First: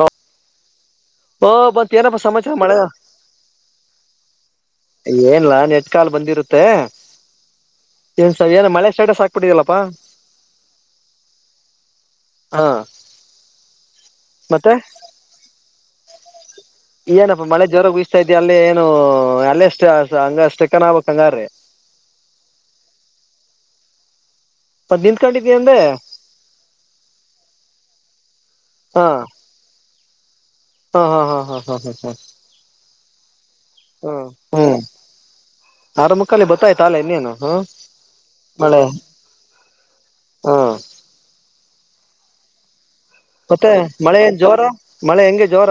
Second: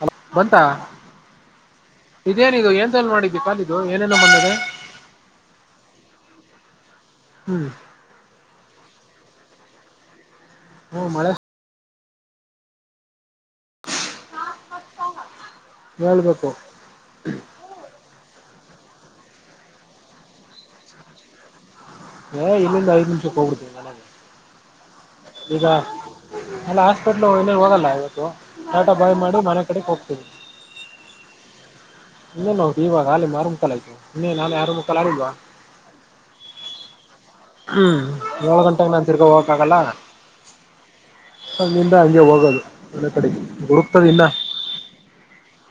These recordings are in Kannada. ಅ ಬಂತಾ [unintelligible] ಓ ಬಂತ ಏನಪ್ಪಾ ಸಮಾಚಾರ ಇದೇನಿ [unintelligible] ದು ಮಳೆ ಎನ್ಲ್ಲಿ ಮಾಡಿದ್ದಿ ಕಾಲಿದು ಏನೇನ ಮಂದದೆ ಏನ್ಲ್ಲಿನನ್ ನೇಟ್ ಕಾಲ್ ಬಂದಿರುತ್ತೆ. ಹ್ಮ್ ಮತ್ತ ಏನ್ ಏನು ಮಳೆ ಸ್ಟೇಟಸ್ ಹಾಕ್ಬಿಟ್ಟಿದಲ್ಲಪ್ಪಾ. ಹ್ಮ, ಮಳೆ ಹಾ, ಮತ್ತೆ ಹೇಳ್ಬೇಕು [unintelligible] ಏನಪ್ಪ ಮಳ ಜೋರಾಗಿ ಬಿಸ್ತಾಇದೆಯಾ. ಅಲ್ಲಿ ಏನು ಅಲ್ಲಷ್ಟ ಹಂಗ ಚೆಕ್ಕನ ಆಬ ಹಂಗಾರ್ರಿ [unintelligible] ಏ ಇಲ್ಲಿಂದ ಐದು ನಿಮಿಷಕ್ಕೆ ಹೋಗಬಿಡ್ತೀವಿ. ನನಗೆ- ಮತ್ ನಿಂತ್ಕೊಂಡಿದ್ಯ ಈಗ ಅಂದೆ ಅಲ್ಲ ಹಾಸ್ಪಿಟ್ಲ್ ಇಲ್ಲ ಹೋಗಲ್ಲ ಇವತ್ತು. ಟಾಟ ಹಾ ಬಾಯ್ ಮಾಡು ಮನೆ ಕಡೆಗೆ ಹೋಗ್ತೀವಿ. ಹಾ ಹಾ ಹಾ ಹಾ ಹಾ ಹಾ ಹಾ ಇ ನೋದು ಇವಾಗ ಹಾಲಿ ಮಾರು ಮುಕ್ಕಾಲ್ ಆಯ್ತು ಹ್ಮ್ ನೀ ನಾೆ ಆ [unintelligible] ರು ಹ್ಮ್ ಮುಕ್ಕಾಲ್ ಆಡಿವಾ ಆರ ಮುಕ್ಕಾಲ್ಲಿ ಗೊತ್ತಾಯ್ತ ಇನ್ನೇನು. ಹ ಹ್ಮ್, ಏಳ ಮಳೆ ಗಂಟೆಗೆ ನಾಞ ತಿರೃ ಹೋಗಕ್ ಆಗಲ್ಲ. ಹಾ ಅಲ್ಲಿಂದ ಹಂಗೆ ಹೋಗೋದು. ಮನೆ ಕಡೆಗೆ ಮತ್ತೆ ಹುಡುಕ್ತದೆ ಮಳೆ ಇನ್ನ ಏನ್ ಜೋರು ಮಳೆ ಹೆಂಗೆ ಜೋರ.,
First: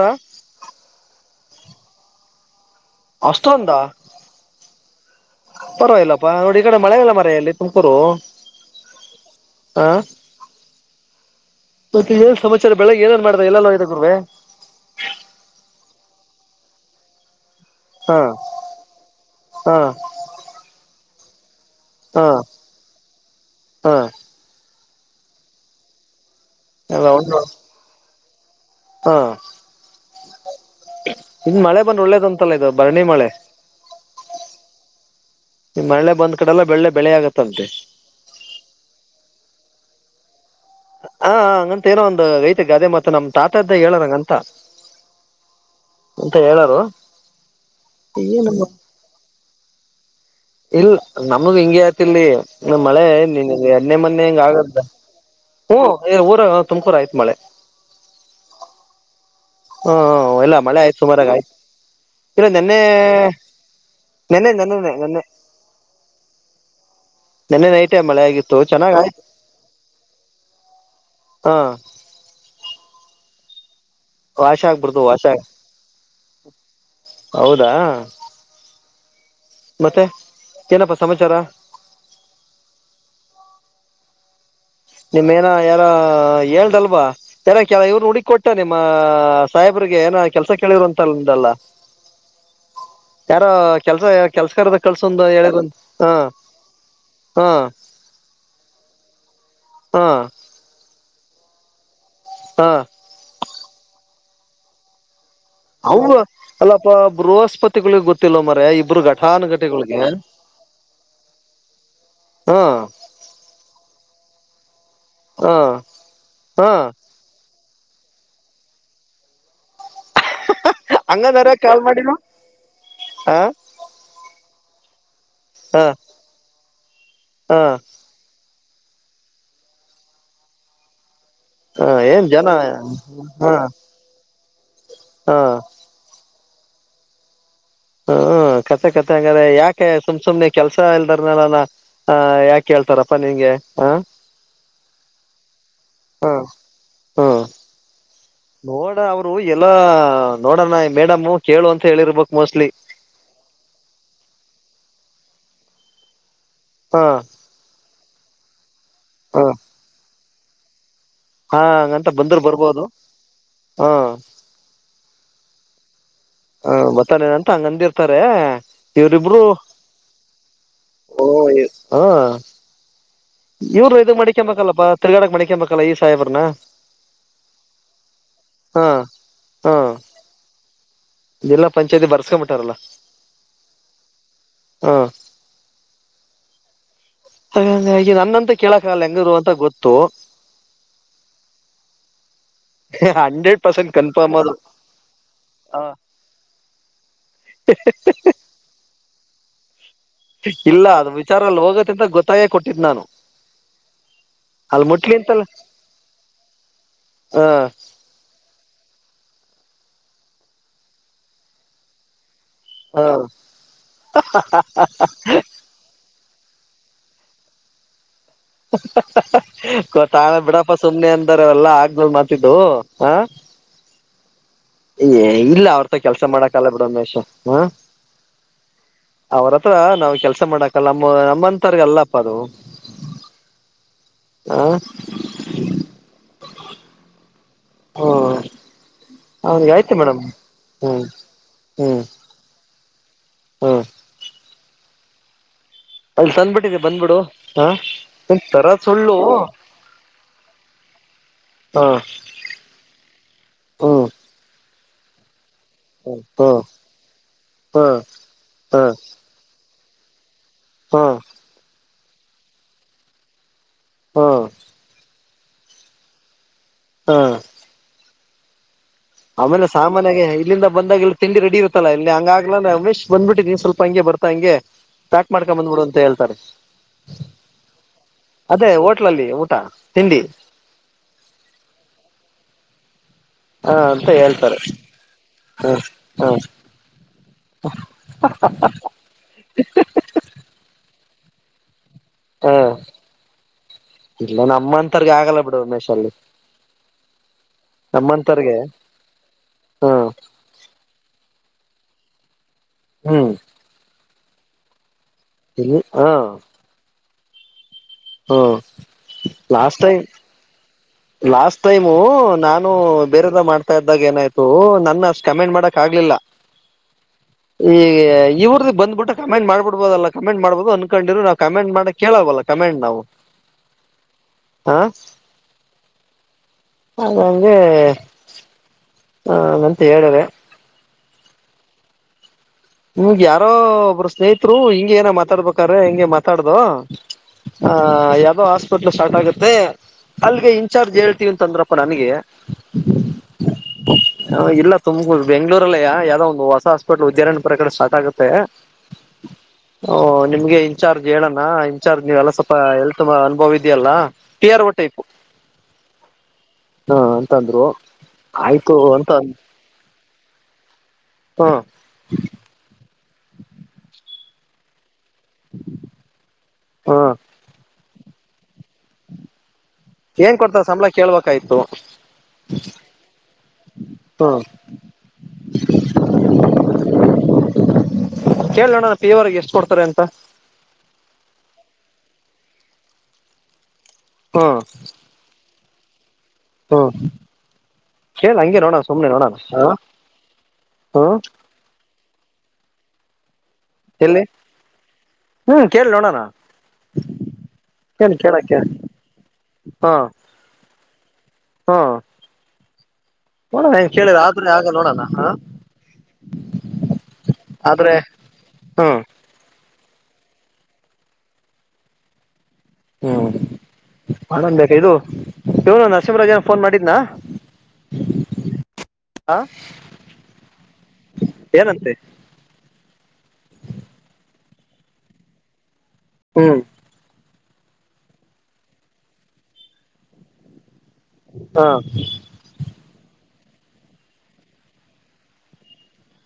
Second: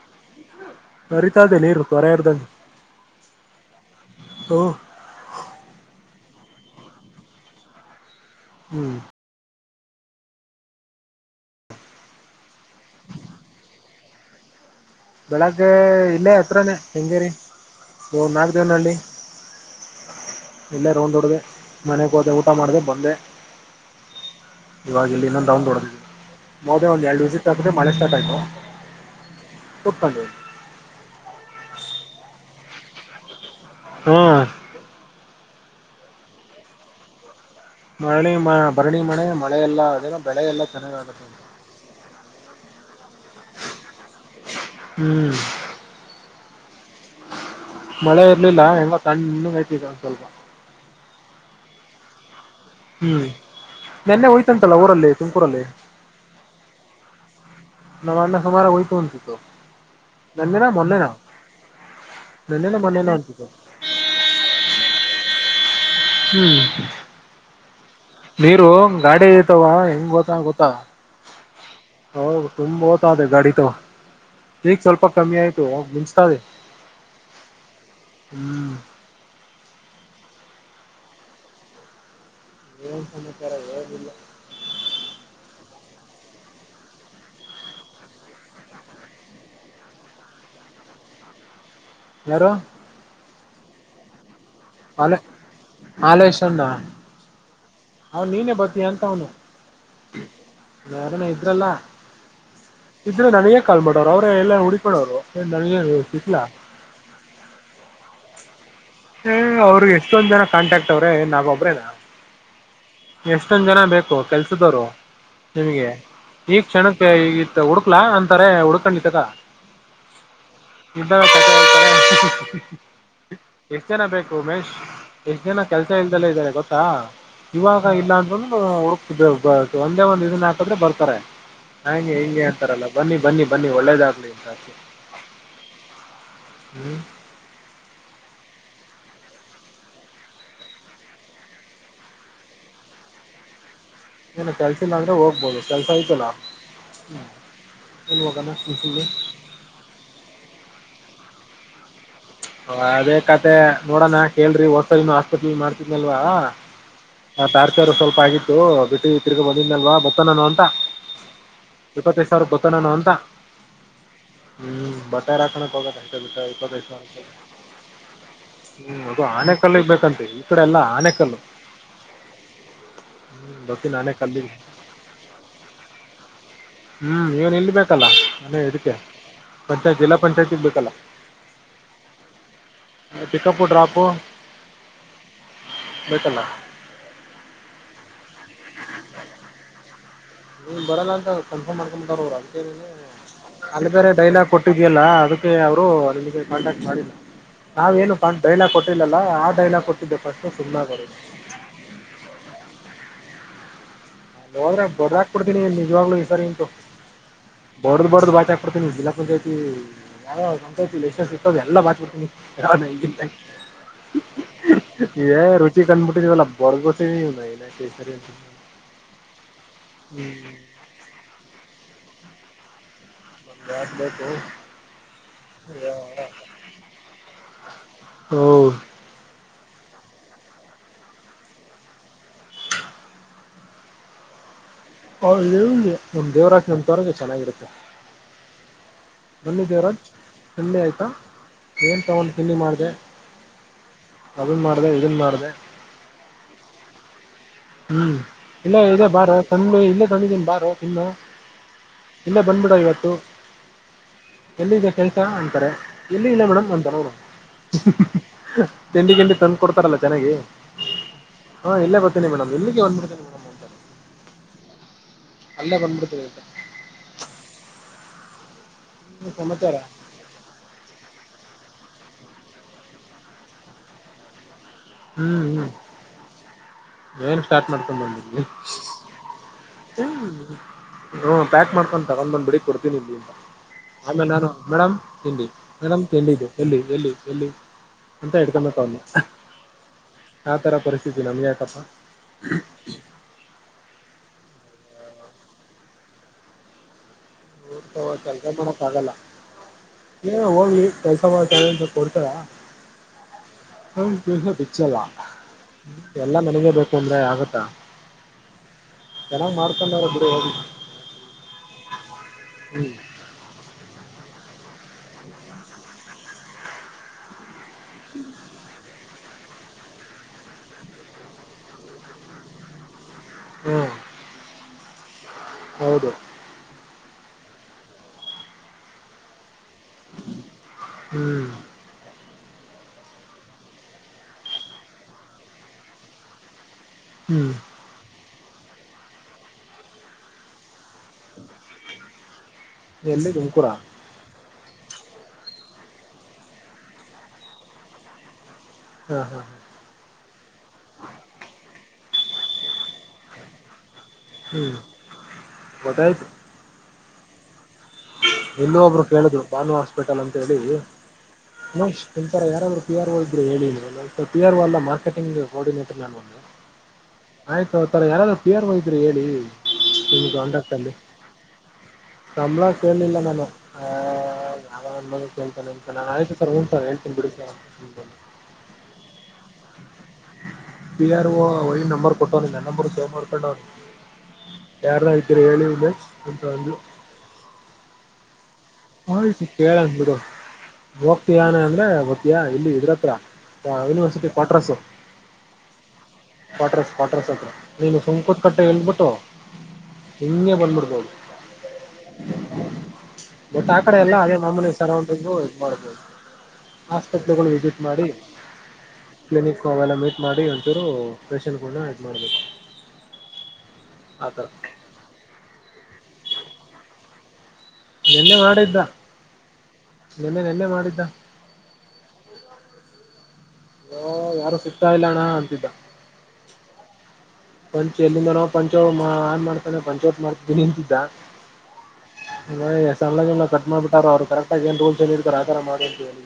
ಬರಿತಾದೆೇ ನೀರು ತೊರೆ ಅರ್ದಂಗ. ಅಷ್ಟೊಂದ ಪರವಾಗಿಲ್ಲಪ್ಪಾ ನೋಡಿ, ಈ ಕಡೆ ಮಳೆ ಇಲ್ಲ ಮಾರಾಯಇಲ್ಲಿ ತುಮಕೂರು. ಹ್ಮ್ [inaudible] ಹ [inaudible] ಮತ್ತೆ ಏನ್ ಸಮಾಚಾರ ಬೆಳಿಗ್ಗೆ ಏನೇನ್ ಮಾಡ್ದ ಎಲ್ಲಲ್ಲ ಇ [unintelligible] ಗುರ್ರುವೆ ಬೆಳಗ್ಗೆ ಇಲ್ಲೇ ಹತ್ರನೇ ಕೆಂಗೇರಿ ಹಾ ನಾಗ ದೇವ್ನಳ್ಳಿ. ಹಾ ಇಲ್ಲ ೊಂಡೊಡ್ದ [unintelligible] ಮನೆಗೆ ಹಾ ಹೋದೆ ಊಟ ಮಾಡಿದೆ ಬಂದೆ. ಹಾ ಇವಾಗ ಇಲ್ಲಿ ಇನ್ನೊಂದು ರೌಂಡ ಹೊಡದ್ದೆ ಹೋದೇ. ಒಂದು ಎರಡು ವಿಸಿಟ್ ಹಾಕ್ರೆ ಮಳೆ ಸ್ಟಾರ್ಟ ಆಯಿತು. ಹಾ, ಕುತ್ಕೊಂಡ್ವಿ ಇನ್ ಮಳೆ ಬಂದ ಒಳ್ಳೇದ್ಂತಲ್ಲ ಇದು ಬರಣಿ ಮಳೆ. ಹ್ಮ್, ಈ ಮಳೆ ಬಂದ್ ಕಡೆಲ್ಲ ಬೆಳ್ಳೆ ಬೆಳೆ ಆಗತ್ತೆ. ಮಳಿ ಮ ಭರಣಿ ಮನೆ ಮಳೆ ಎಲ್ಲ ಅದ ಬೆಳೆ ಎಲ್ಲ [unintelligible] ಹಾ, ಹ್ಹಂಗಂತ ಏನೋ ಒಂದು ರೈತೆ ಗಾದೆ ಮಾತ ನಮ್ ತಾತ ಇದ್ದಾಗ ಹೇಳರ್ಂಗಂತ. ಹ್ಮ [inaudible] ಮತ್ತ ಹೇಳರು [unintelligible] ಮಳೆ ಇರ್ಲಿಲ್ಲ ಹೆಂಗ ಕಣ್ಣ್ ಇನ್ನುಂಗ ಐತಿ ಒಂದ್ ಸ್ವಲ್ಪ. ಇಲ್ ನಮಗ್ ಹಿಂಗೆ ಆತಿಲ್ಲಿ. ನ ಮಳೆ ಹ್ಞೂ ನಿನ್ನೆ- ಮೊನೇ ನೆನ್ನೆ ಹಿಂಗ ಹೋಯ್ತಂತಲ್ಲ ಆಗ್ದ ಊರಲ್ಲಿ ತುಮಕೂರಲ್ಲಿ ಹ್ಮ್, ಊರ ತುಮಕೂರು ಆಯ್ತ್ ಮಳೆ. ನ ಮಾಡ್ಣ ಸಮಾರ ವಯತನ್ಂತತ್ತು [unintelligible] ಹ್ಮ, ಎಲ್ಲ ಮಳೆ ಆಯ್ತು ಸುಮಾರಾಗ ಆಯ್ತು ಇಲ್ಲ ನೆನ್ನೆನ ನಿನ್ನೆ. ಮೊನ್ನೆನ ಅನ್ಸಿತ್ತು ನೆನ್ನೆ ನನ್ನೆ ನನ್ನೆ [unintelligible] ಹ್ಮ್ ನೈಟೇ ಮಳೆ [inaudible] ಆಗಿತ್ತು ನೀರು ಚೆನ್ನಾಗ್ ಆಯ್ತು ಗಾಡಿ ಇತಾವ ಹೆಂಗ್ ಹೋತ್ತಾನಗೊತ್ತಾ, ಹಾ ಹೌ, ತುಂಬ ಓತದೆ ಗಾಡಿ ತವ ವಾಶ ಈಗ ಸ್ವಲ್ಪ ಆಗ್ಬಿಡ್ತು ವಾಶ ಕಮ್ಮಿ ಆಯ್ತು ಹೋಗ ಮಿಂಚ್ತದೆ. ಹೌದಾ, ಮತ್ತೆ ಏನಪ್ಪಾ ಸಮಾಚಾರ. ಏನ್ ಸಮಾಚಾರ ಹೇದಿಲ್ಲ [unintelligible] ನಿಮ್ಮೇನ ಯಾರ ಹೇಳ್ದಲ್ವಾ ಯಾರ ಕೆಲ ಇವ್ರ ಹುಡುಗ ಕೊಟ್ಟ ನಿಮ್ಮ ಸಾಹೇಬ್ರ ಏನ ಕೆಲಸ ಕೇಳಿರಂತಲ್ಲ ಯಾರೋ ಯಾರ ಕೆಲ್ಸ ಕೆಲ್ಸಕಾರದ ಕಳ್ಸಂದು ಹೇಳದ ಹ ಹಾ ಹ ನೀನೇ ಬತ ಅಂತ ಅವನು ಹಾ ಯಾರನ ಇದ್ರಲ್ಲ ಹಾ ಇದ್ರೆ ನನಗೇ ಕಾಲ್ ಮಾಡೋರು ಅವ್ರ ಎಲ್ಲ ಹುಡಕಳೋರು ಅವ ಅಲ್ಲಪ ಬೃಹಸ್ಪತಿಗಳಿಗೆ ಗೊತ್ತಿಿಲ್ಲವ ಮರ ಇಬ್ ಏ ಅವ್ರಿಗೆ ಎಷ್ಟೊಂದ್ ಜನ ಕಾಂಟ್ಯಾಕ್ಟ್ ಅವ್ರೆ ನಾವೊಬ್ರೇನಾ ಹಾ ಎಷ್ಟೊಂದ ಜನ ಬೇಕು ಕೆಲ್ಸದವರು ಹಾ ನಿಮಗೆ ಈ ಹಾ ಕ್ಷಣಕ್ಕೆ ಈ ಹುಡು ಹಕ್ಲಾ ಅಂತಾರೆ ಹಡ್ಕೊಂಡಲಿತದ ಇ ಕ ಹಂಗಂದಾರ ಕಾಲ್ ಮಾಡಿಲ್ಲ ಹ ಕ ಎಷ್ಟ ಜನ ಬೇಕು ಉ ಮೇಶ್ ಎಷ್ಟ್ ಜನ ಹ ಕೆಲ್ಸ ಇಲ್ದಲ್ಲೇ ಇದ್ದಾರೆ ಗೊತ್ತಾ ಹ ಇವಾಗ ಇಲ್ಲ ಅಂದರು ಹುಡುಕ್ತ ಒಂದೇ ಒಂದ್ ಇದನ್ನ ಹಾಕದ್ರೆ ಬರ್ತಾರೆ ಹ ಹಾಂಗೆ ಏನ್ ಹಿಂಗೆ ಜನ ಅಂತಾರಲ್ಲ ಬನ್ನಿ ಬನ್ನಿ ಹ ಬನ್ನಿ ಒಳ್ಳೇದಾಗ್ಲಿ ಅಂತ ಆಸೆ ಹಾ ಹ್ಮ್ ಹ್ಮ್ ಕತೆ ಕತೆ ಹಂಗಾದ್ರೆ ಯಾಕೆ ಸುಮ್ ಸುಮ್ನೆ ಕೆಲಸ ಇಲ್ದರ್ನ ಅ ಯಾಕೆೇಳ್ತಾರಪ್ಪ ನಿಗೆ ಹ ಏನು ಕೆಲ್ಸಿಲ್ಲ ಅಂದ್ರೆ ಹೋಗ್ಬೋದು ಕೆಲ್ಸ ಐ್ತಲ್ಲ ಹ್ಮ್ ಹ್ಮ್ ನೋಡ ಅವರು ಎಲ್ಲಾ ನೋಡಣ ಮೇಡಮ್ ಕೇಳು ಅಂತ ಹೇಳಿರ್ಬೇಕು ಹ ಅದೇ ಕತೆೆ ನೋಡೋಣ ಕೇಳ್ರಿ ಹೊರ್ಸಲ್ ಇನ್ನು ಆಸ್ಪತ್ರೆ ಮಾಡ್ತಿದ್ನಲ್ವಾ ಹಾ ಹ ತಾರ್ಚಾರ ಸ್ವಲ್ಪ ಆಗಿತ್ತು ಬಿಟ್ಟು ಹಾ ತಿರ್ಗಿ ಬಂದಿನಲ್ವಾ ಗೊತ್ತ ನಾನು ಅಂತ ಹಂಗಂತ ಇಪ್ಪತ್ತೈದು ಬಂದ್ರ ಸಾವಿರ ಬರ್ಬೋದು ಬೊತ್ತನಾನ ಅಂತ ಹಾ ಹ್ಮ್ ಬಟ್ಟಾರೆ ಹಾಕಣ ಇಪ್ಪಯ ಇಪ್ಪ ತಂಗಂದಿರ್ತಾರೆ ಇವರಿಬ್ಬರು ಆನೆಕಲ್ಲಿಗೆ ಬೇಕಂತೆ ಈ ಕಡೆ ಎಲ್ಲ ಆನೆಕಲ್ಲು ಹ ಹ್ಞೂ ಇವರು ಗೊತ್ತಿಲ್ಲ ಇ ಆನೆಕಲ್ಲಿಗೆ ಮಡಕೊಂಬಲ್ಲಪ್ಪಾ ತಿರ್ಗಾಡಕ್ ಮಡಕೊಬೇಕಲ್ಲ ಈ ಸಾಹೇಬ್ರನ್ನ ಹ್ಮ್ ಇವನ್ ಇಲ್ಬೇಕಲ್ಲ ನಾನೇ ಇದಡಕ್ಕೆ ಪಂಚಾಯತ್ ಜಿಲ್ಲಾ ಪಂಚಾಯತಿ ಎಲ್ಲ ಸಂಚಾಯತಿ ಬರ್ಸ್ಕೊಂಬಿಟ್ಟಾರಲ್ಲ ಪಿಕಪ್ಪು ಡ್ರಾಪು ಹಾ ಬೇಕಲ್ಲ ಈಗ ನನ್ನಂತ ಕೇಳಕ್ಕಾಗಲ್ಲ ಹೆಂಗರು ಅಂತ ಗೊತ್ತು ನೀ ಬರಲ್ಲ ಅಂತ ಕನ್ಫರ್ಮ್ ಮಾಡ್ಕೊತಾರ ಅವರು ಅಂತ ಹಂಡ್ರೆಡ್ ಅಲ್ಲಿ ಪರ್ಸೆಂಟ್ ಬೇರೆ ಕನ್ಫರ್ಮ್ ಡೈಲಾಗ್ ಅದು ಕೊಟ್ಟಿದ್ಯಲ್ಲ ಅದಕ್ಕೆ ಹ ಅವ್ರು ನಿಮಗೆ ಕಾಂಟ್ಯಾಕ್ಟ್ ಮಾಡಿಲ್ಲ ನಾವ್ೇನು ಡೈಲಾಗ್ ಕೊಟ್ಟಿಲ್ಲಲ್ಲ ಆ ಡೈಲಾಗ್ ಕೊಟ್ಟ ಇಲ್ಲ ಅದ ವಿಚಾರದಲ್ಲಿ ಹೋಗತ್ತ ಅಂತ ಗೊತ್ತಾಗೇ ಕೊಟ್ಟಿದ್ ನಾನು ಹೋದ್ರೆ ಅಲ್ಲಿ ಮುಟ್ಲಿ ಬಡದ ಹಾಕ್ಬ ಅಂತಲ್ಲ ಬಿಡ್ತೀನಿ ನಿಜ್ವಾಗ್ಲುೂ ಈ ಸಾರಿ ಉಂಟು ಹ ಬಡದ್ ಬಡ್ ಬಾ ಕೊಡ್ತೀನಿ ಜಿಲ್ಲಾ ಪಂಚಾಯತಿ ಯಾವ ಪಂಚಾಯತಿ ಲೈಸೆನ್ಸ್ ಇತ್ತದೆ ಎಲ್ಲ ಬಾಿಡ್ತೀನಿ ಹ ಇದ ರುಚಿ ಕಂಡ್ಬಿಟ್ಟ ಬೇಲ್ಲ ಬರ್ಗಸನನರಿ ಗೊತ್ತಾಗಲ್ಲ ಬಿಡಪ್ಪ ಸುಮ್ನೆ ಅಂದಾರ ಎಲ್ಲಾ ಆಗ್ ಮಾತಿದ್ದು ಹ ಬಂಗತಬೇಕ ತ ಇಲ್ಲ ಅವ್ರತ್ರ ಕೆಲ್ಸ ಮಾಡಕಲ್ಲ ಬಿಡ ಒಂದ್ ವಷ ಹಾ ಓ ಅವ್ರತ್ರ ನಾವ್ ಕೆಲ್ಸ ಮಾಡಕಲ್ಲ ನಮ್ಮ ನಮ್ಮಂತರ್ಗಲ್ಲಪ್ಪ ಅದು ಹಾ ಹಗೆ ಒಮ್ ದೇವರಾತ್ ನಂತವರಗೆ ಚೆನ್ನಾಗಿರುತ್ತೆ ಹ ಬನ್ನ ದೇವರಾಜ್ ಚ್ಣಿ ಆಯ್ತಾ ಏನ್ ಹ್ಮ್ ತಗೊಂಡ್ ಹಂಡಿ ಮಾಡಿದೆ ಹ್ಮ್ ಅದನ್ ಮಾಡಿದೆ ಇದನ್ ಮಾಡಿದೆ ಅಲ್ಲಿ ತಂದ್ಬಿಟ್ಟಿದೆ ಬಂದ್ಬಿಡು ಹ ಹ್ಮ್ ಒಂತರ ಇಲ್ಲೇ ಇಲ್ಲೇ ಸುಳ್ಳು ಬಾರ ತಂದ ಇಲ್ಲೇ ತಂದಿದ್ದೀನ್ರರೀ ಬಾರು ತಿನ್ನ ಹ ಹ್ಮ್ ಇಲ್ಲೇ ಬಂದ್ಬಿಡ ಇವತ್ತು ಹ್ಮ್ ಎಲ್ಲಿದೆ ಕೆೇಲ್ಸ ಅಂತಾರೆ ಎಲ್ಲಿ ಇಲ್ಲ ಹ್ಮ್ ಮೇಡಮ್ ನಂತಡ ಹ್ಮ್ ಹ್ಮ್ ತಿಂಡಿ ಗಂಡಿ ತ ಕೊಡ್ತಾರಲ್ಲ ಚೆನ್ನಾಗಿ ಹ್ಮ್ ಹಾ ಇಲ್ಲೇ ಬರ್ತೀನಿ ಮೇಡ್ ಇಲ್ಲಿಗೆ ಬಂದ್ಬಿಡ್ತೇನೆ ಮೇಡ್ಂತ ಹ್ಮ ಅಲ್ಲೇ ಬಂದ್ಬಿಡ್ತದೆಂತ ಹಾ ಏನ್ ಆಮೇಲೆ ಸಮಾಚಾರ ಸಾಮಾನ್ಯಾಗ ಇಲ್ಲಿಂದ ಬಂದಾಗಲ್ಲಿ ತಿಂಡಿ ರೆಡಿ ಇರುತ್ತಲ್ಲಾ ಅಲ್ಲಿ ಹಂಗಾಗ್ಲ ರಮೇಶ್ ಬಂದ್ಬಿಟ್ಟಿದ್ದ ನೀನ್ ಸ್ವಲ್ಪ ಹಂಗೆ ಬತಾಂಗೆ ಪ್ಯಾಕ್ ಹ್ಮ್ ಮಾಡ್ಕೊ ಹ್ಮ್ ಬಂದ್ಬಿಡು ಅಂತ ಹೇಳ್ತಾರೆ ಏನ್ ಸ್ಟಾರ್ಟ್ ಮಾಡ್ಕೊಂಡ್ ಬಂದಿವಿ ಅದೇ ಹೋಟ್ಲಲ್ಲಿ ಊಟ ತಿಂಡಿ ಹ್ಮ್ ಹ ಪ್ಯಾಕ್ ಮಾಡ್ಕೊಂಡ್ ತಗೊಂಡ್ ಬಂದ್ಬಿಡಿ ಕೊಡ್ತೀನಿ ನೀ ಹ ಅಂತ ಆಮೇಲೆ ನಾನು ಹೇಳ್ತಾರೆ ಮೇಡಮ್ ತಿಂಡಿ ಹ ಮೇಡಮ್ ತಿಂಡಿ ಹ ಇದೆ ಎಲ್ಲಿ ಎಲ್ಲಿ ಎಲ್ಲಿ ಅಂತ ಇಡ್ಕಬೇಕು ಅವ್ರ್ನ ಆ ತರ ಪರಿಸ್ಥಿತಿ ನಮ್ಗೆ ಯಾಕಪ್ಪ ಹಾ ಇಲ್ಲ ನಮ್ಮಂತರ್ಗ ಆಗಲ್ಲ ಬಿಡ ಉಮೇಶ ಅಲ್ಲಿ ಇವರ್ತಾವ ಕೆಲಸ ನಮ್ಮಂತರ್ಗೆ ಮಾಡಕ್ ಆಗಲ್ಲ ಹ ನೀ ಹೋಗ್ರರಿ ಅಂತ ಕೊಡ್ತದಾ [unintelligible] ಹ್ಮ್ ಹ ಪಿಚ್ಚ ಅಲ್ಲ ಇಲ್ಲಿ ಹ ಎಲ್ಲ ನನಗೆ ಬೇಕು ಅಂದ್ರೆ ಆಗತ್ತಾ ಹ ಚೆನ್ನಾಗ್ ಲಾಸ್ಟ್ ಮಾಡ್ಕೊಂಡು ಟೈಮ್ ಅವ್ರೆ ಬಿಡು, ಹೋಗ್ಲಿ ಲಾಸ್ಟ್ ಟೈಮು ನಾನು ಹ್ಮ್ ಬೇರೆದ ಮಾಡ್ತಾ ಇದ್ದಾಗ ಏನಾಯ್ತು ನನ್ನ ಅಷ್ಟು ಕಮೆಂಟ್ ಮಾಡಕ್ ಆಗ್ಲಿಲ್ಲ ಈ ಇವ್ರದ ಬಂದ್ಬಿಟ್ಟ ಕಮೆಂಟ್ ಮಾಡಬಹುದಲ್ಲ ಕಮೆಂಟ್ ಮಾಡಬಹದು ಅಂದನ್ಕೊಂಡಿರು ನವು ಕಮೆಂಟ್ ಮಾಡಕ್ ಕೇಳಲ್ವಲ್ಲ ಕಮೆಂಟ್ ನಾವು ಹ್ಮ್ ಹಾ ಹೌದು ಅಂಗಗೆ ಹ ಮಂತ ಹೇಳೆ ಹ್ಮ್ ನಿಮ್ಗೆ ಯಾರೋ ಒಬ್ಬರು ಸ್ನೇಹಿತರು ಹಿಂಗ ಏನ ಮಾತಾಡ್ಬೇಕ್ರ ಹಿಂಗೆ ಮಾತಾಡ್ದ ಹ್ಮ್ ಹ ಹಾಸ್ಪಿಟ್ಲ್ ಸ್ಟಾರ್ಟ್ ಆಗುತ್ತೆ ಅಲ್ಲಿಗೆ ಇನ್ಚಾರ್ಜ್ ಹೇಳ್ತೀವಿ ಅಂತ ಅಂದ್ರಪ್ಪ ನನಗೆ ಎಲ್ಲಿ ತುಮಕೂರ ಇಲ್ಲ ತು್ ಬೆಗಳೂರಲ್ಲಯ ಯಾವದೋ ಒಂದು ಹೊಸ ಹಾಸ್ಪಿಟಲ್ ವಿದ್ಯಾರಣ್ಯಪುರ ಕಡೆ ಸ್ಟಾರ್ಟ್ ಆಗುತ್ತೆ ಹಾ ಹಾ ಓ ನಿಮ್ಗೆ ಇನ್ಚಾರ್ಜ್ ಹೇಳಣ ರ ನೀವೆಎಲ್ಲ ಸ್ವಲ್ಪ ಹೆಲ್ತ್ ಅನುಭವ ಇದೆಯಲ್ಲ ಪಿ ಆರ್ ಒ ಹ್ಮ್ ಮತ್ತೆ ಹಾ ಅಂತಂದ್ರು ಆಯ್ತು ಎಲ್ಲೂ ಒಬ್ರು ಅಂತ ಕೇಳಿದ್ರು ಭಾನು ಹಾಸ್ಪಿಟಲ್ ಅಂತ ಹೇಳಿ ಹ್ಮ ಒಂತರ ಯಾರಾದರು ಪಿ ಆರ್ ಇದರು ಹೇಳ ಪಿ ಆರ್ ಎಲ್ಲ ಮಾರ್ಕೆಟಿಂಗ್ ಕೋಆರ್ಡಿನೇಟರ್ ನಾನ ಹ್ಮ್ ಒಆಯ್ತು ತ ಯಾರಾದ ಪಿಯರ್ ಮಾ [unintelligible] ಡ ಇದಿದ್ರರಿ ಹೇಳಿ ನಿಮ ಏನ್ ಕೊಡ್ತಾರ ಸಂಬಳ ಗಂಡಕ್ಕಲ್ಲಿ ಕೇಳ್ಬೇಕಾಯ್ತು ಸಂಬಳ ಕೇಳಲಿಲ್ಲ ನಾನು ಆ ಹ್ಮ್ ೇಳ್ತಾನ ನಾನನ್ ಆಯ್ು ಸರ್ ಉ ಸರ ಹೇಳ್ತೀಿ ಬಿಡಿ ಸರ್ ಣ ಪಿಯವರೆರಿಗೆ ಎಷ್ಟು ಪಿ ಆರ್ ಓ ನಂಂಬರ್ ಕೊಟ್ಟ ನನ್ನರು ಸೇನ್ ಮಾಡ್ಕೊಂಡವ್ಿ ಹ್ಮ್ ಯಾರ್ದ ಆಐತೀರಿ ಹೇಳಿ ಅಂತ್ತಾದ್ರೂ ಹ್ಮ್ ಕೇಳ ಹಂಗೆ ನೋಡೋಣ ಸುಮ್ನೆ ನೋಡೋಣ ಆಯ್ತು ಹ ಕೇಳಂದ ಬಿಿಡು ಹ್ಮ್ ಹೋಗ್ತಯಾನ ಅಂದ್ರೆ ಹೋಗ್ತಿಯಯ ಇಲ್ಲಿ ಇದ್ರತ್ರ ಎಲ್ಲಿ ಯೂನಿವರ್ಸಿಟಿ ಕ್ವಟ್ರಸು ಹ್ಮ್ ಕೇಳಿ ನೋಡೋಣ ಕ್ವಾಟ್ರಸ್ ಕ್ವಾಟ್ರಸ್ ಹತ್ರ ನೀನು ಏನ್ ಸುಂಕುತ್ ಕೇಳಕ್ಕೆ ಕಟ್ಟೆ ಎಲ್ಬಿಟ್ಟು ಹಾ ಹಿಂಗೆ ಬಂದ್ಬಿಡಬೋದು ಹ್ಮ್ ಬಟ್ ನೋಡೋಣ ಆ ಕಡೆ ಎಲ್ಲ ಕೇಳಿದ ಅದೇ ಆದ್ರೆ ಆಗ ನಮ್ಮನೆ ನೋಡೋಣ ಹ ಸರೌಂಡಿಂಗು ಇದ್ ಮಾಡ್ಬೋದು ಆಸ್ಪತ್ರೆಗಳು ವಿಸಿಟ್ ಆದ್ರೆ ಮಾಡಿ ಹ್ಮ್ ಕ್ಲಿನಿಕ್ ಅವೆಲ್ಲ ಮಿ ಮಾಡಿ ಒಂಥೂರು ಪೆಷನ್ಗಳ್ನ ಇದ್ ಮಾಡ್ಬೇಕು. ಹ್ಮ್ ಆತರ ಮಾಡ್ [unintelligible] ಇದು ಇವನು ನರಸಿಂಹರಾಜನ್ ಫೋನ್ ಮಾಡಿದ್ನ ನೆನ್ನೆ ಮಾಡಿದ್ದ ಹ ನೆನ್ನೆ ನೆನ್ನೆ ಮಾಡಿದ್ದ ಏನಂತೆ ಯೋ ಯಾರು ಸಿಗ್ತಾ ಇಲ್ಲ ಅಣ್ಣ ಅಂತಿದ್ದ ಹ್ಮ್ ಪಂಚ ಎಲ್ಲಿಂದನೊ ಪಂಚೊ ಆದ್ ಮಾಡ್ತಾನ ಪಂಚಾವತ್ ಮಾಡ್ತೀ ದ ಹ [unintelligible] ಕಟ್ ಮಾಡ್ಬಿಟ್ಟಾರ ಅವರು ಕರೆಕ್ಟ್ ಆಗಿ ಏನ್ ರೂಲ್ಸ್ ಹೇಳರ್ತಾರೆ ಆತರ ಮಾಡಿ ಅಂತ ಹೇಳಿ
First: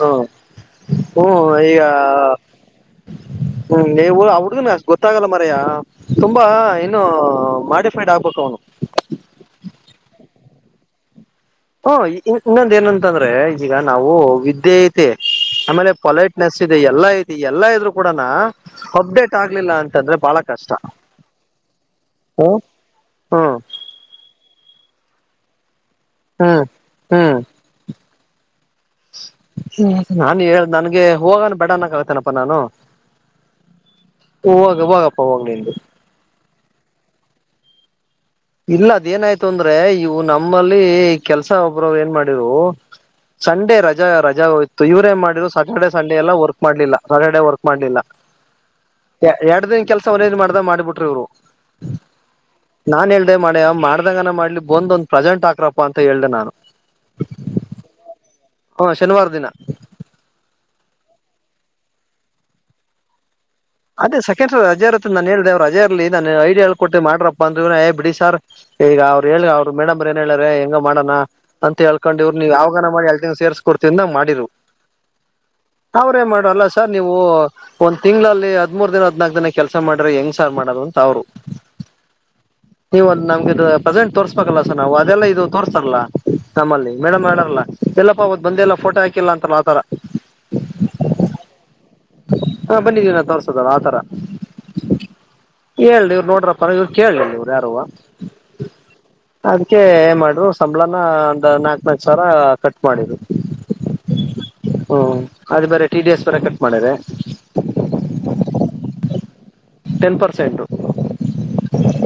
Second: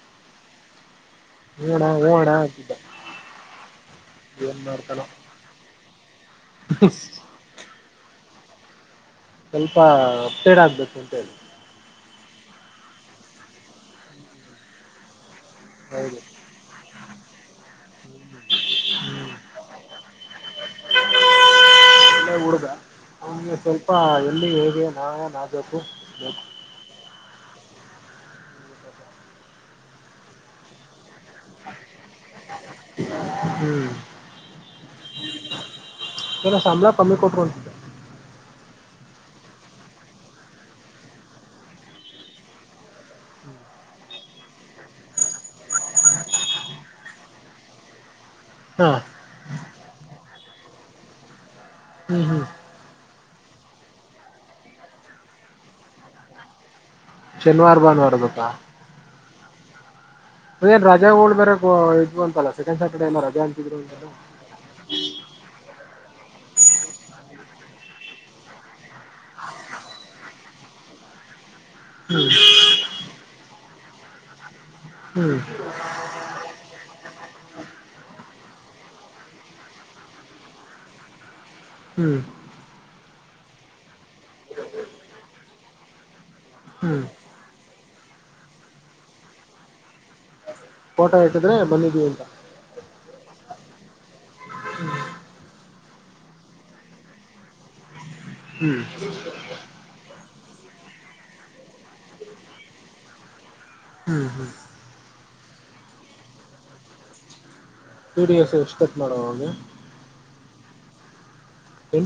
ಹ್ಮ ಹ್ಮ್ ಹ್ಞೂ ಈಯ ಅಣ್ಣ ಹ್ಞೂ ಅಣ್ಣ ಅಂತಿದ್ದ ಹ್ಮ್ ಎ ಆ ಏನ್ ಹುಡ್ಗನ್ ಅಷ್ಟ ಮಾಡ್ತಾನೋ ಗೊತ್ತಾಗಲ್ಲ ಮರಯ ತುಂಬಾ ಏನು ಮಾಡಿಫೈಡ್ ಆಡ್ ಬೇಕ್ ಅವ್ನು ಸ್ವಲ್ಪ ಅಪ್ಡೇಟೆಡ್ ಆಗ್ಬೇಕು ಅಂತ ಹೇಳಿ ಹ ಇ ಎ ಇನ್ನೊಂದ ಏನಂತಂದ್ರೆ ಈಗ ನಾವು ವಿದ್ಯೆ ಐತೆ ಆಮೇಲೆ ಹೌದು ಪೊಲೈಟ್ನೆಸ್ ಇದೆ ಎಲ್ಲಾ ಐತಿ ಎಲ್ಲಾ ಇದ್ರು ಕೂಡನಾ ಅಪ್ಡೇಟ್ ಹ್ಮ್ ಆಗ್ಲಿಲ್ಲ ಅಂತಂದ್ರೆ ಬಾಳ ಕಷ್ಟ ಎಲ್ಲೋ ಹ್ಮ್ ಹುಡುಗ ಅವಗೆ ಹ್ಮ್ ಸ್ವಲ್ಪ ಎಲ್ಲಿ ನಾ ನಾದಕ್ಕು ಹ್ಮ್ ಹ್ಮ್ ನಾನು ಹೇಳ್ದ ನನ್ಗೆ ಹೋಗಾನ ಬಡ ಅನಕತಿನಪ್ಪಾ ನಾನು ಹ್ಮ್ ಹೋಗ್ ಹೋಗಪ್ಪ ಹೋಗ್ ನಿಂದು ಏನೋ ಸಂಬಳ ಕಮ್ಮಿ ಕೊಟ್ಕೊಂತಿದ್ದ ಇಲ್ಲ ಅದ್ ಏನಾಯ್ತು ಅಂದ್ರೆ ಇವು ನಮ್ಮಲ್ಲಿ ಕೆಲ್ಸ ಒಬ್ರ ಏನ್ ಮಾಡಿವು. ಸಂಡೇ ರಜಾ ರಜಾಒಯ್ತು ಇವ್ರೇನ್ ಮಾಡಿದ್ರು ಸ್ಯಾಟರ್ಡೆೇ ಸಂಡೆ ಎಲ್ಲ ವರ್ಕ್ ಮಾಡ್ಲಿಲ್ಲ ಸಟರ್ಡೇ ವರ್ಕ್ ಮಾಡ್ಲಿಲ್ಲ ಹಾ ಎರಡ್ ದಿನ ಕೆಲ್ಸ ಒನೇನ್ ಮಾಡ್ದ ಮಾಡಿಬಿಟ್ರು ಇವ್ರು ಹ್ಮ್ ಹ್ಮ್ [unintelligible] ಮಾಡ್ಯ ಮಾಡ್ದಾಗನ ಮಾಡ್ಲಿ ಬಂದ್ ಒಂದು ಪ್ರಜೆಂಟ್ ಆಕ್ರಪ್ಪಾ ಅಂತ ಹೇಳ್ದೆ ನಾನು ಶನವಾರ ಬಾನವರದಕ ಹ [unintelligible] ಅ ಏನ್ ರಾಜ ಹೋಳ್ ಬೇರೆ ಇದ್ ಬಂತಲ್ಲ ಸೆಕಂಡ್ ಸ್ಯಾಟರ್ಡೇ ಎಲ್ಲಾ ರಜಾ ಅಂತಿದ್ರು ಅಂತಲ್ಲ ಅದೇ ಸಕೆಂಡ್ ಸರ್ ರಜಾರ್ರ್ತ್ ನಾನ್ ಹೇಳ್ದೆ ಅವರು ರಜಾರ್ಲ್ಲಿ ನನು ಐ ಹೇಳ್ಕೊಟ್ಟಿ ಮಾಡ್ರಪ್ಪ ಅಂದ ಏ ಬಿಡಿ ಸಾರ್ ಈಗ ಅವರು ಹೇಳಿ ಅವ್ರ ಮೇಡಂಬರ್ ಏನ್ ಹೇಳಾರೆ. ಗ ಮಾಡೋಣ ಅಂತ ಹೇಳ್ಕೊಂಡ್ ಇವ್ರು ನೀವು ಯಾವಾಗ ಮಾಡಿ ಎಲ್ [unintelligible] ಸೇರ್ಸ್ಕ [unintelligible] ಮಾಡಿರು ಹ್ಮ್ ಅವ್ರೇ ಮಾಡಲ್ಲ ಸರ್ ನೀವು ಒಂದ್ ತಿಂಗ್ಳಳ್ಳಿ ಮೂರ್ ದಿನ ಹದ್ನಾಲ್ಕ ದಿನ ಕೆಲಸ ಮಾಡ್ರೆ ಹೆಂಗ್ ಸಾರ್ ಮಾಡೋದು ಅಂತ ಅವ್ರು ಹ್ಮ್ ನೀವು ನಮ್ಗೆ ಇದು ಪ್ರೆಸೆಂಟ್ ತೋರ್ಸ್ಬೇಕಲ್ಲ ಸರ್ ನಾವು ಅದೆಲ್ಲ ಇದು ತೋರ್ಸ್ತಾರಲ್ಲಾ ನಮ್ಮಲ್ಲಿ ಹ್ಮ್ ಮೇಡಮ್ ಮಾಡಾರಲ್ಲ ಎಲ್ಲಪ್ಪ ಅವತ್ ಬಂದೆಲ್ಲ ಫೋಟೋ ಹಾಕಿಲ್ಲ ಅಂತನ್ ಆತರ ಫೋಟೋ ಇಟ್ಟಿದ್ರೆ ಬಂದೀವಿ ಅಂತ. ಹಾ [unintelligible] ಆತರ ಹೇಳಿ ಇವ್ರು ನೋಡ್ರಪ್ಪ ಇವ್ರು ಕೇಲಿಳ್ ಇವ್ರು ಯಾರುವ ಹ್ಮ್ ಅದಕ್ಕೆ ಏನ್ ಮಾಡ್ರು ಸಂಬಳನ ಒಂದು ನಾಕ ನಾಕ್ ಸಾವಿರ ಕಟ್ ಮಾಡಿದ್ರು ಹ್ಮ್ ಹ್ಮ್ ಹ್ಮ್ ಅದು ಬೇರೆ ಟಿ ಡಿ ಎಸ್ ಬೇರೆ ಕಟ್ ಮಾಡಿ ಪಿ ಡಿ ಎಫ್ ಎಸ್ಪಟ್ ಮಾಡುವಾಗ ಸೆಂಡು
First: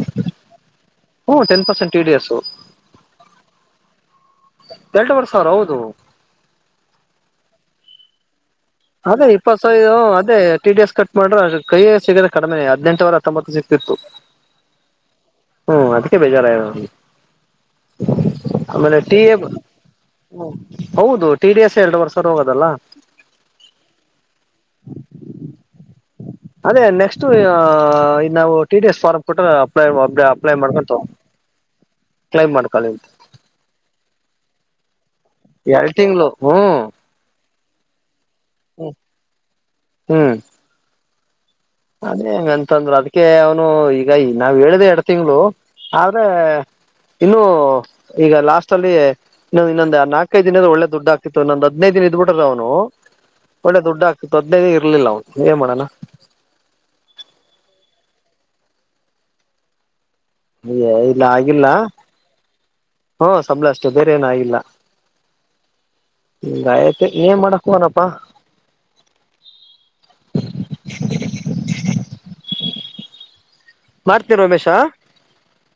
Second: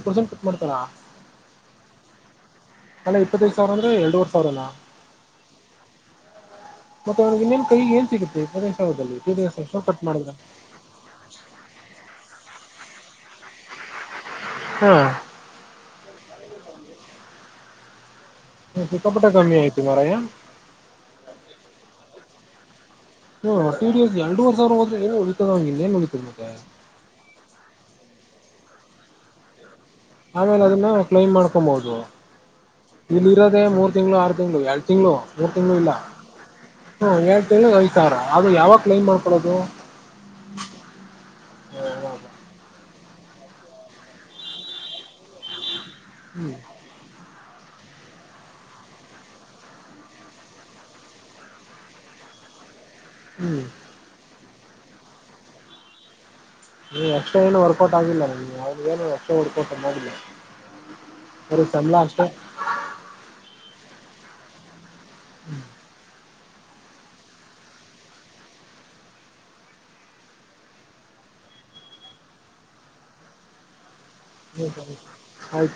ಪರ್ಸೆಂಟ್ ಕಟ್ ಮಾಡ್ತಾರಾ ಹು ಟೆನ್ ಪಸೆಂಟ್ ಟಿಡಿಎಸ್ಸು ಅಲ್ಲ ಇಪ್ಪತ್ತೈದು ಸಾವಿರ ಅಂದ್ರೆ ಎರಡ್ವರ್ ಸಾವಿರನ ಎರಡೂವರೆ ಸಾವಿರ ಹೌದು ಮತ್ತೆ ಅವನಿಗೆನ್ನೇನ್ ಕೈಗೆ ಸಿಗುತ್ತೆ ಇಪ್ಪತ್ತೈದು ಸಾವಿರದಲ್ಲಿ ಅದೇ ಟಿ ಡಿ ಎಸ್ ಇಪ್ಪತ್ ಸಾವಿ ಎಷ್ಟೋ ಇದು ಕಟ್ ಮಾಡಿದ್ರೆ ಅದೇ ಟಿ ಡಿ ಎಸ್ ಕಟ್ ಮಾಡ್ರ ಕೈಯ ಸಿಗ್ರೆ ಕಡಿಮೆ ಹದಿನಂಟವರ ಹತ್ತೊಂಬತ್ತು ಸಿಕ್ತಿತ್ತು ಹಾ ಹ್ಮ ಅದಕ್ಕೆ ಭಜ ಆಮೇಲೆ ಟಿ ಸಿಕ್ಕಾಪಟ್ಟೆ ಎ ಕಮ್ಮಿ ಆಯ್ತು ಮಾರಾಯ ಹೌದು ಟಿ ಡಿ ಎಸ್ ಎರಡು ವರ್ಷ ಹೋಗೋದಲ್ಲ ಇ ಎರಡು ವರ್ಷ ಸಾವರ ಹೋದ ಏನು ಉಳಿಕದಲ್ಲ ಏನ್ ಉಳಿಕರ್ ಮತ್ತ ಇ ನಾವು ಟಿ ಡಿ ಎಸ್ ಫಾರ್ ಕೊಟ್ರ ಆಮೇಲೆ ಅದನ್ನ ಕ್ಲೈಮ್ ಮಾಡ್ಕೊಬಹುದು ಕ್ಲೈಮ್ ಮಾಡ್ಕೊಳ್ಳಿ ಅಂತ ಇಲ್ಲಿ ಇರೋದೇ ಮೂರ್ ತಿಂಗಳು ಆರು ತಿಂಗಳು ಎರ ತಿಂಗಳು ಮೂರು ತಿಂಗಳು ಇಲ್ಲ ಎರಡ್ ಹ್ಮ್ ಹ್ಮ ಎಏಡು ತಿಂಳ ಐದು ಸಾವಿರ ಆದ್ರ ಯಾವಾಗ ಕ್ಲೈಮ್ ಮಾಡ್ಕೊೊಳ್ಳೋದು ಹ್ಮ್ ಅದೇ ಹೆಂಗಂತಂದ್ರರು ಅದಕ್ಕೆ ಅವನು ಈಗ ನಾವ್ ಹೇಳಿದೆ ಎರಡ್ ತಿಂಗಗಳು ಆದ್ರೆ ಹ್ಮ್ ಇನ್ನು ಈಗ ಲಾಸ್ಟ್ ಅಲ್ಲಿ ಇ ಇನ್ನೊಂದು ನಾಲ್ಕೈದು ದಿನದ ಒಳ್ಳೆ ದುಡ್ಡು ಆಾತಿತ್ತು ಇನ್ನೊಂದು ಹದ್ಿನೈದು ದಿನದು ಬಿಟ್ರ ಅವನು ಹ್ಮ್ ಒಳ್ಳೆ ದುಡ್ಡು ಹಾಕ್ತ ತೊದನೇದ ಇರ್ಲಿಲ್ಲ ಅವನು ಏನ್ ಮಾಡಣ ನೀ ಎಕ್ಟ್ರಾ ಏನು ವರ್ಕೌಟ್ ಆಗಿಲ್ಲ ಅವ್ಗಏನು ಎಸ್ಟ್ರಾ ವರ್ಕೌಟ್ ಮಾಡಿಲ್ಲ ಅ ಇಲ್ಲ ಆಗಿಲ್ಲ ಬರೀ ಸಂಬಳ ಅಷ್ಟೇ ಹ್ಮ ಸಬಳ ಅಷ್ಟೆ ಬೇರೆ ಏನು ಆಗಿಲ್ಲ ಹ್ಮ್ ಗಾಯತ್ ಏನ್ ಮಾಡಕ್ ಹನಪ್ಪಾ ಮಾಡ್ತೀರ ಉಮೇಶ ಆಯ್ತು